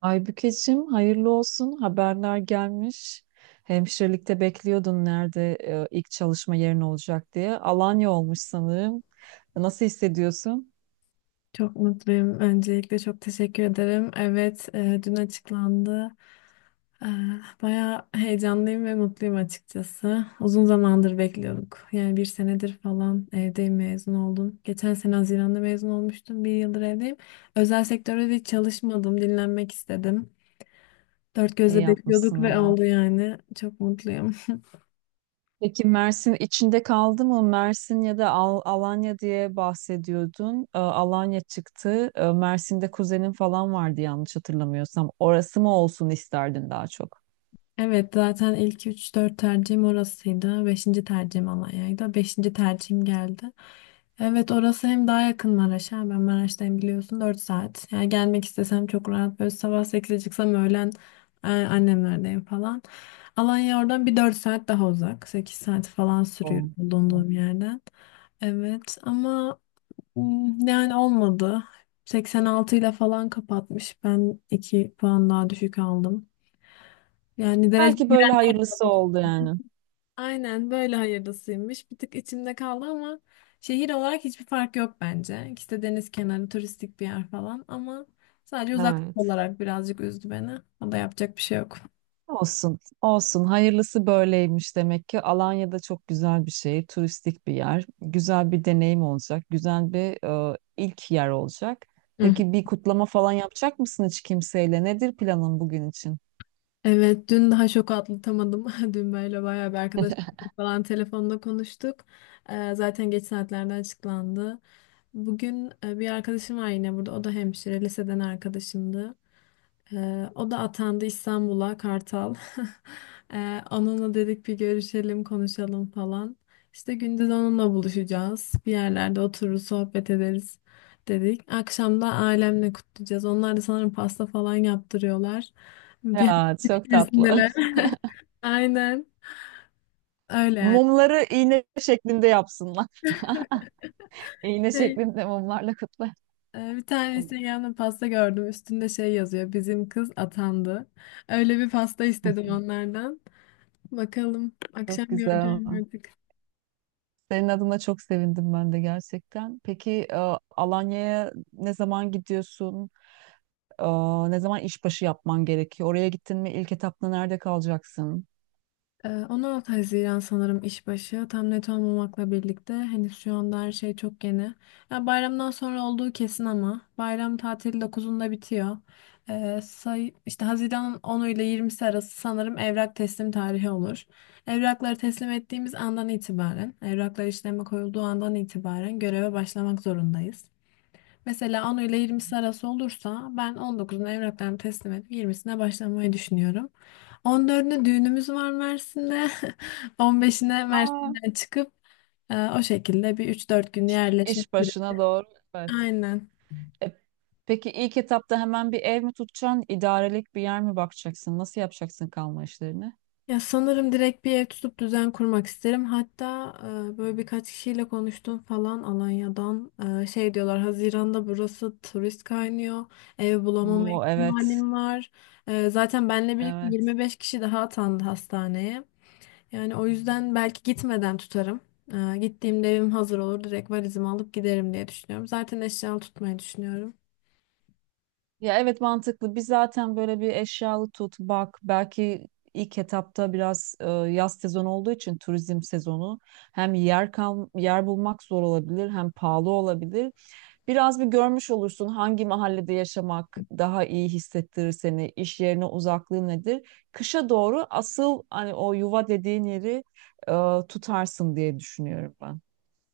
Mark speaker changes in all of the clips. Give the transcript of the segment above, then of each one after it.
Speaker 1: Aybükeciğim hayırlı olsun, haberler gelmiş. Hemşirelikte bekliyordun nerede ilk çalışma yerin olacak diye. Alanya olmuş sanırım. Nasıl hissediyorsun?
Speaker 2: Çok mutluyum. Öncelikle çok teşekkür ederim. Evet, dün açıklandı. E, Bayağı heyecanlıyım ve mutluyum açıkçası. Uzun zamandır bekliyorduk. Yani bir senedir falan evdeyim, mezun oldum. Geçen sene Haziran'da mezun olmuştum. Bir yıldır evdeyim. Özel sektörde de hiç çalışmadım. Dinlenmek istedim. Dört
Speaker 1: İyi
Speaker 2: gözle bekliyorduk
Speaker 1: yapmışsın,
Speaker 2: ve
Speaker 1: evet.
Speaker 2: oldu yani. Çok mutluyum.
Speaker 1: Peki Mersin içinde kaldı mı? Mersin ya da Alanya diye bahsediyordun. Alanya çıktı. Mersin'de kuzenin falan vardı yanlış hatırlamıyorsam. Orası mı olsun isterdin daha çok?
Speaker 2: Evet, zaten ilk üç, dört tercihim orasıydı. Beşinci tercihim Alanya'ydı. Beşinci tercihim geldi. Evet, orası hem daha yakın Maraş'a. Ben Maraş'tayım, biliyorsun, 4 saat. Yani gelmek istesem çok rahat. Böyle sabah 8'e çıksam öğlen annemlerdeyim falan. Alanya oradan bir 4 saat daha uzak. 8 saat falan sürüyor
Speaker 1: O- o.
Speaker 2: bulunduğum yerden. Evet ama yani olmadı. 86 ile falan kapatmış. Ben 2 puan daha düşük aldım. Yani derece...
Speaker 1: Belki böyle hayırlısı oldu yani.
Speaker 2: Aynen, böyle hayırlısıymış. Bir tık içimde kaldı ama şehir olarak hiçbir fark yok bence. İkisi de deniz kenarı, turistik bir yer falan ama sadece uzaklık
Speaker 1: Evet.
Speaker 2: olarak birazcık üzdü beni. O da, yapacak bir şey yok.
Speaker 1: Olsun, olsun. Hayırlısı böyleymiş demek ki. Alanya'da çok güzel bir şey, turistik bir yer. Güzel bir deneyim olacak, güzel bir ilk yer olacak.
Speaker 2: Hı.
Speaker 1: Peki bir kutlama falan yapacak mısın hiç kimseyle? Nedir planın bugün için?
Speaker 2: Evet, dün daha şok atlatamadım. Dün böyle bayağı bir arkadaş falan telefonda konuştuk. Zaten geç saatlerde açıklandı. Bugün bir arkadaşım var yine burada. O da hemşire, liseden arkadaşımdı. O da atandı İstanbul'a, Kartal. Onunla dedik bir görüşelim, konuşalım falan. İşte gündüz onunla buluşacağız. Bir yerlerde otururuz, sohbet ederiz dedik. Akşam da ailemle kutlayacağız. Onlar da sanırım pasta falan yaptırıyorlar. Bir
Speaker 1: Ya
Speaker 2: hafta
Speaker 1: çok tatlı.
Speaker 2: içerisindeler. Aynen. Öyle yani.
Speaker 1: Mumları iğne şeklinde yapsınlar. İğne
Speaker 2: Şey,
Speaker 1: şeklinde mumlarla kutla.
Speaker 2: Bir tane Instagram'da pasta gördüm. Üstünde şey yazıyor: bizim kız atandı. Öyle bir pasta istedim onlardan. Bakalım, akşam
Speaker 1: Çok güzel.
Speaker 2: göreceğim artık.
Speaker 1: Senin adına çok sevindim ben de gerçekten. Peki Alanya'ya ne zaman gidiyorsun? Aa, ne zaman işbaşı yapman gerekiyor? Oraya gittin mi, ilk etapta nerede kalacaksın?
Speaker 2: 16 Haziran sanırım işbaşı. Tam net olmamakla birlikte henüz, şu anda her şey çok yeni. Ya bayramdan sonra olduğu kesin, ama bayram tatili 9'unda bitiyor. Say, işte Haziran'ın 10'u ile 20'si arası sanırım evrak teslim tarihi olur. Evrakları teslim ettiğimiz andan itibaren, evraklar işleme koyulduğu andan itibaren göreve başlamak zorundayız. Mesela 10 ile 20'si arası olursa ben 19'unu evraklarımı teslim edip 20'sine başlamayı düşünüyorum. 14'üne düğünümüz var Mersin'de. 15'ine
Speaker 1: Aa,
Speaker 2: Mersin'den çıkıp o şekilde bir 3-4 gün
Speaker 1: iş
Speaker 2: yerleşmek
Speaker 1: iş
Speaker 2: üzere.
Speaker 1: başına doğru. Evet.
Speaker 2: Aynen.
Speaker 1: E, peki ilk etapta hemen bir ev mi tutacaksın? İdarelik bir yer mi bakacaksın? Nasıl yapacaksın kalma işlerini?
Speaker 2: Ya sanırım direkt bir ev tutup düzen kurmak isterim. Hatta böyle birkaç kişiyle konuştum falan Alanya'dan. Şey diyorlar, Haziran'da burası turist kaynıyor. Ev bulamama
Speaker 1: Oo, evet.
Speaker 2: ihtimalim var. Zaten benle birlikte
Speaker 1: Evet.
Speaker 2: 25 kişi daha atandı hastaneye. Yani o yüzden belki gitmeden tutarım. Gittiğimde evim hazır olur. Direkt valizimi alıp giderim diye düşünüyorum. Zaten eşyalı tutmayı düşünüyorum.
Speaker 1: Ya evet, mantıklı. Biz zaten böyle bir eşyalı tut, bak. Belki ilk etapta biraz yaz sezonu olduğu için, turizm sezonu hem yer bulmak zor olabilir hem pahalı olabilir. Biraz bir görmüş olursun hangi mahallede yaşamak daha iyi hissettirir seni, iş yerine uzaklığı nedir. Kışa doğru asıl, hani o yuva dediğin yeri tutarsın diye düşünüyorum ben.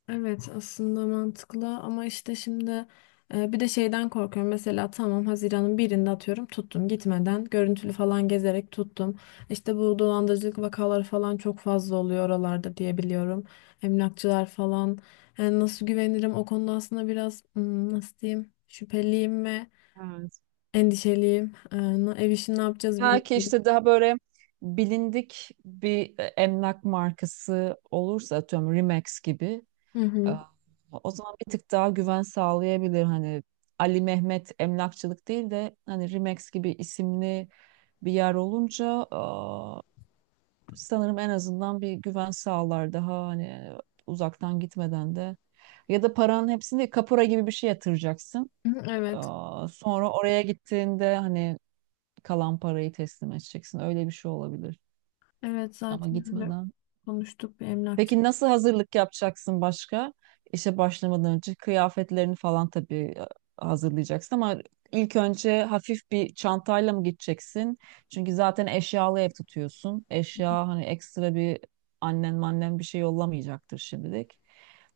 Speaker 2: Evet, aslında mantıklı ama işte şimdi bir de şeyden korkuyorum. Mesela tamam, Haziran'ın 1'inde atıyorum tuttum, gitmeden görüntülü falan gezerek tuttum. İşte bu dolandırıcılık vakaları falan çok fazla oluyor oralarda diye biliyorum. Emlakçılar falan. Yani nasıl güvenirim o konuda, aslında biraz nasıl diyeyim, şüpheliyim ve
Speaker 1: Evet.
Speaker 2: endişeliyim. Ev işini ne yapacağız
Speaker 1: Belki
Speaker 2: bilmiyorum.
Speaker 1: işte daha böyle bilindik bir emlak markası olursa, atıyorum Remax gibi,
Speaker 2: Hı
Speaker 1: e,
Speaker 2: hı.
Speaker 1: o zaman bir tık daha güven sağlayabilir. Hani Ali Mehmet emlakçılık değil de hani Remax gibi isimli bir yer olunca sanırım en azından bir güven sağlar daha, hani uzaktan gitmeden de. Ya da paranın hepsini kapora gibi bir şey yatıracaksın.
Speaker 2: Hı hı. Evet.
Speaker 1: Aa, sonra oraya gittiğinde hani kalan parayı teslim edeceksin. Öyle bir şey olabilir.
Speaker 2: Evet,
Speaker 1: Ama
Speaker 2: zaten öyle
Speaker 1: gitmeden.
Speaker 2: konuştuk bir emlakçı.
Speaker 1: Peki nasıl hazırlık yapacaksın başka? İşe başlamadan önce kıyafetlerini falan tabii hazırlayacaksın ama ilk önce hafif bir çantayla mı gideceksin? Çünkü zaten eşyalı ev tutuyorsun. Eşya hani ekstra bir, annen mannen bir şey yollamayacaktır şimdilik.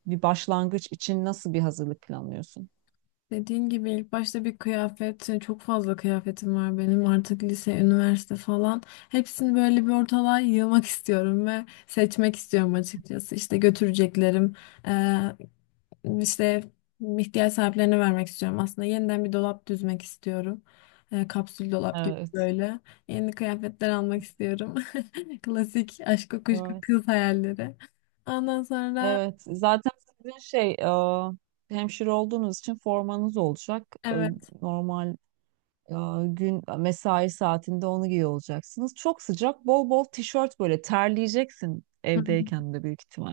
Speaker 1: Bir başlangıç için nasıl bir hazırlık planlıyorsun?
Speaker 2: Dediğin gibi ilk başta bir kıyafet, hani çok fazla kıyafetim var benim artık, lise, üniversite falan. Hepsini böyle bir ortalığa yığmak istiyorum ve seçmek istiyorum açıkçası. İşte götüreceklerim, eee, işte ihtiyaç sahiplerine vermek istiyorum. Aslında yeniden bir dolap düzmek istiyorum. Kapsül dolap gibi
Speaker 1: Evet.
Speaker 2: böyle. Yeni kıyafetler almak istiyorum. Klasik aşk kuşku
Speaker 1: Evet.
Speaker 2: kız hayalleri. Ondan sonra
Speaker 1: Evet. Zaten sizin şey, hemşire olduğunuz için formanız olacak.
Speaker 2: evet.
Speaker 1: Normal. Ya gün mesai saatinde onu giyiyor olacaksınız. Çok sıcak, bol bol tişört, böyle terleyeceksin
Speaker 2: Hı hı.
Speaker 1: evdeyken de büyük ihtimal.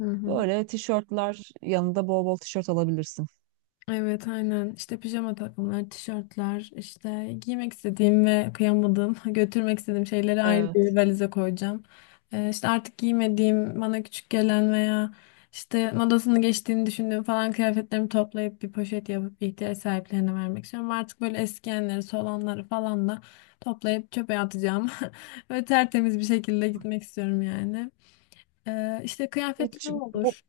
Speaker 2: Hı hı.
Speaker 1: Böyle tişörtler, yanında bol bol tişört alabilirsin.
Speaker 2: Evet, aynen. İşte pijama takımlar, tişörtler, işte giymek istediğim ve kıyamadığım, götürmek istediğim şeyleri ayrı bir
Speaker 1: Evet.
Speaker 2: valize koyacağım. İşte artık giymediğim, bana küçük gelen veya işte modasını geçtiğini düşündüğüm falan kıyafetlerimi toplayıp bir poşet yapıp ihtiyaç sahiplerine vermek istiyorum. Artık böyle eskiyenleri, solanları falan da toplayıp çöpe atacağım ve tertemiz bir şekilde gitmek istiyorum yani. İşte
Speaker 1: Hiç
Speaker 2: kıyafetlerim
Speaker 1: bu
Speaker 2: olur.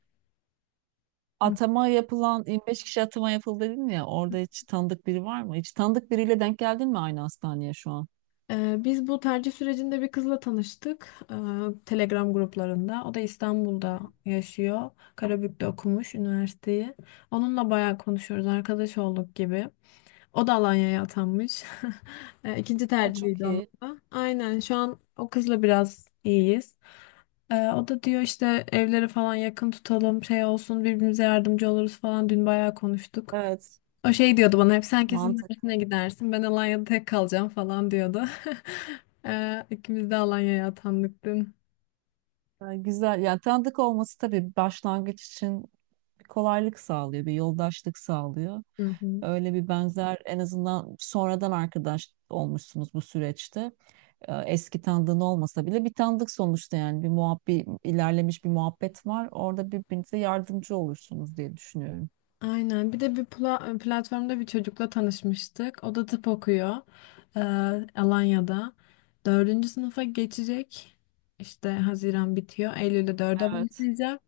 Speaker 1: atama yapılan 25 kişi atama yapıldı dedin ya, orada hiç tanıdık biri var mı? Hiç tanıdık biriyle denk geldin mi aynı hastaneye şu an?
Speaker 2: Biz bu tercih sürecinde bir kızla tanıştık. Telegram gruplarında. O da İstanbul'da yaşıyor. Karabük'te okumuş üniversiteyi. Onunla bayağı konuşuyoruz. Arkadaş olduk gibi. O da Alanya'ya atanmış. İkinci
Speaker 1: Ha, çok
Speaker 2: tercihiydi onun
Speaker 1: iyi.
Speaker 2: da. Aynen, şu an o kızla biraz iyiyiz. O da diyor, işte evleri falan yakın tutalım, şey olsun, birbirimize yardımcı oluruz falan. Dün bayağı konuştuk.
Speaker 1: Evet.
Speaker 2: O şey diyordu bana hep, sen kesin
Speaker 1: Mantıklı.
Speaker 2: Mersin'e gidersin, ben Alanya'da tek kalacağım falan diyordu. İkimiz de Alanya'ya atandık dün.
Speaker 1: Yani güzel. Yani tanıdık olması tabii başlangıç için bir kolaylık sağlıyor, bir yoldaşlık sağlıyor.
Speaker 2: Hı hı.
Speaker 1: Öyle bir benzer, en azından sonradan arkadaş olmuşsunuz bu süreçte. Eski tanıdığın olmasa bile bir tanıdık sonuçta yani, bir muhabbet ilerlemiş, bir muhabbet var. Orada birbirinize yardımcı olursunuz diye düşünüyorum.
Speaker 2: Aynen, bir de bir platformda bir çocukla tanışmıştık. O da tıp okuyor ee, Alanya'da. Dördüncü sınıfa geçecek. İşte Haziran bitiyor, Eylül'de dörde
Speaker 1: Evet.
Speaker 2: başlayacak.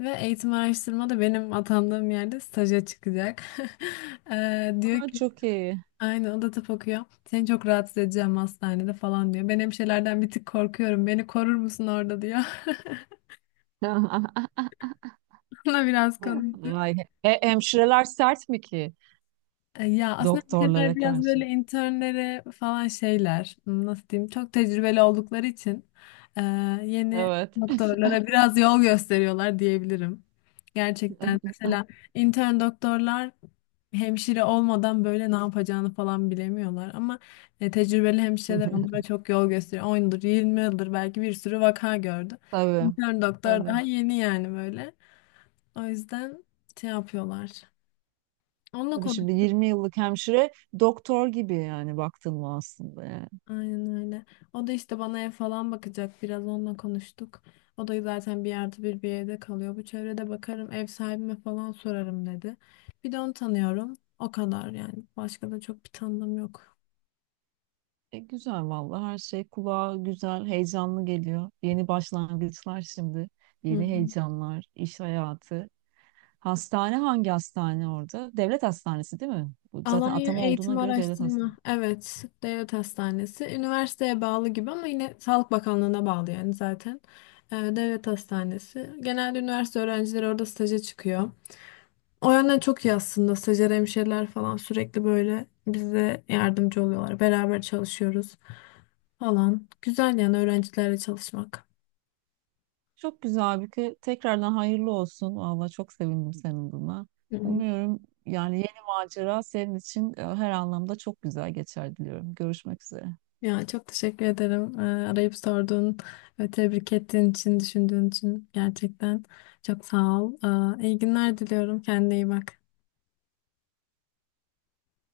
Speaker 2: Ve eğitim araştırma da benim atandığım yerde staja çıkacak. Diyor
Speaker 1: Aa,
Speaker 2: ki,
Speaker 1: çok iyi.
Speaker 2: aynen, o da tıp okuyor. Seni çok rahatsız edeceğim hastanede falan diyor. Ben hemşirelerden bir tık korkuyorum, beni korur musun orada diyor. Ona biraz konuştuk.
Speaker 1: Ay, hemşireler sert mi ki
Speaker 2: Ya aslında bu şeyler
Speaker 1: doktorlara
Speaker 2: biraz
Speaker 1: karşı?
Speaker 2: böyle internlere falan şeyler, nasıl diyeyim, çok tecrübeli oldukları için e, yeni
Speaker 1: Evet.
Speaker 2: doktorlara biraz yol gösteriyorlar diyebilirim. Gerçekten mesela intern doktorlar, hemşire olmadan böyle ne yapacağını falan bilemiyorlar, ama tecrübeli hemşireler onlara çok yol gösteriyor. 10 yıldır, 20 yıldır belki bir sürü vaka gördü.
Speaker 1: Tabii.
Speaker 2: İntern doktor
Speaker 1: Tabii.
Speaker 2: daha yeni, yani böyle. O yüzden şey yapıyorlar. Onunla
Speaker 1: Tabii,
Speaker 2: konuş.
Speaker 1: şimdi 20 yıllık hemşire doktor gibi yani, baktın mı aslında yani.
Speaker 2: Aynen öyle. O da işte bana ev falan bakacak. Biraz onunla konuştuk. O da zaten 1+1 bir evde kalıyor. Bu çevrede bakarım, ev sahibime falan sorarım dedi. Bir de onu tanıyorum. O kadar yani. Başka da çok bir tanıdığım yok.
Speaker 1: Güzel vallahi, her şey kulağa güzel, heyecanlı geliyor. Yeni başlangıçlar şimdi.
Speaker 2: Hı
Speaker 1: Yeni
Speaker 2: hı.
Speaker 1: heyecanlar, iş hayatı. Hastane hangi hastane orada? Devlet hastanesi değil mi? Bu zaten
Speaker 2: Alanya
Speaker 1: atama olduğuna
Speaker 2: Eğitim
Speaker 1: göre devlet
Speaker 2: Araştırma.
Speaker 1: hastanesi.
Speaker 2: Evet, Devlet Hastanesi. Üniversiteye bağlı gibi ama yine Sağlık Bakanlığı'na bağlı yani zaten. Devlet Hastanesi. Genelde üniversite öğrencileri orada staja çıkıyor. O yönden çok iyi aslında. Stajyer hemşireler falan sürekli böyle bize yardımcı oluyorlar. Beraber çalışıyoruz falan. Güzel yani, öğrencilerle çalışmak.
Speaker 1: Çok güzel Aybüke. Tekrardan hayırlı olsun. Valla çok sevindim senin buna.
Speaker 2: Hı hı.
Speaker 1: Umuyorum yani yeni macera senin için her anlamda çok güzel geçer diliyorum. Görüşmek üzere.
Speaker 2: Ya çok teşekkür ederim. Arayıp sorduğun ve tebrik ettiğin için, düşündüğün için gerçekten çok sağ ol. İyi günler diliyorum. Kendine iyi bak.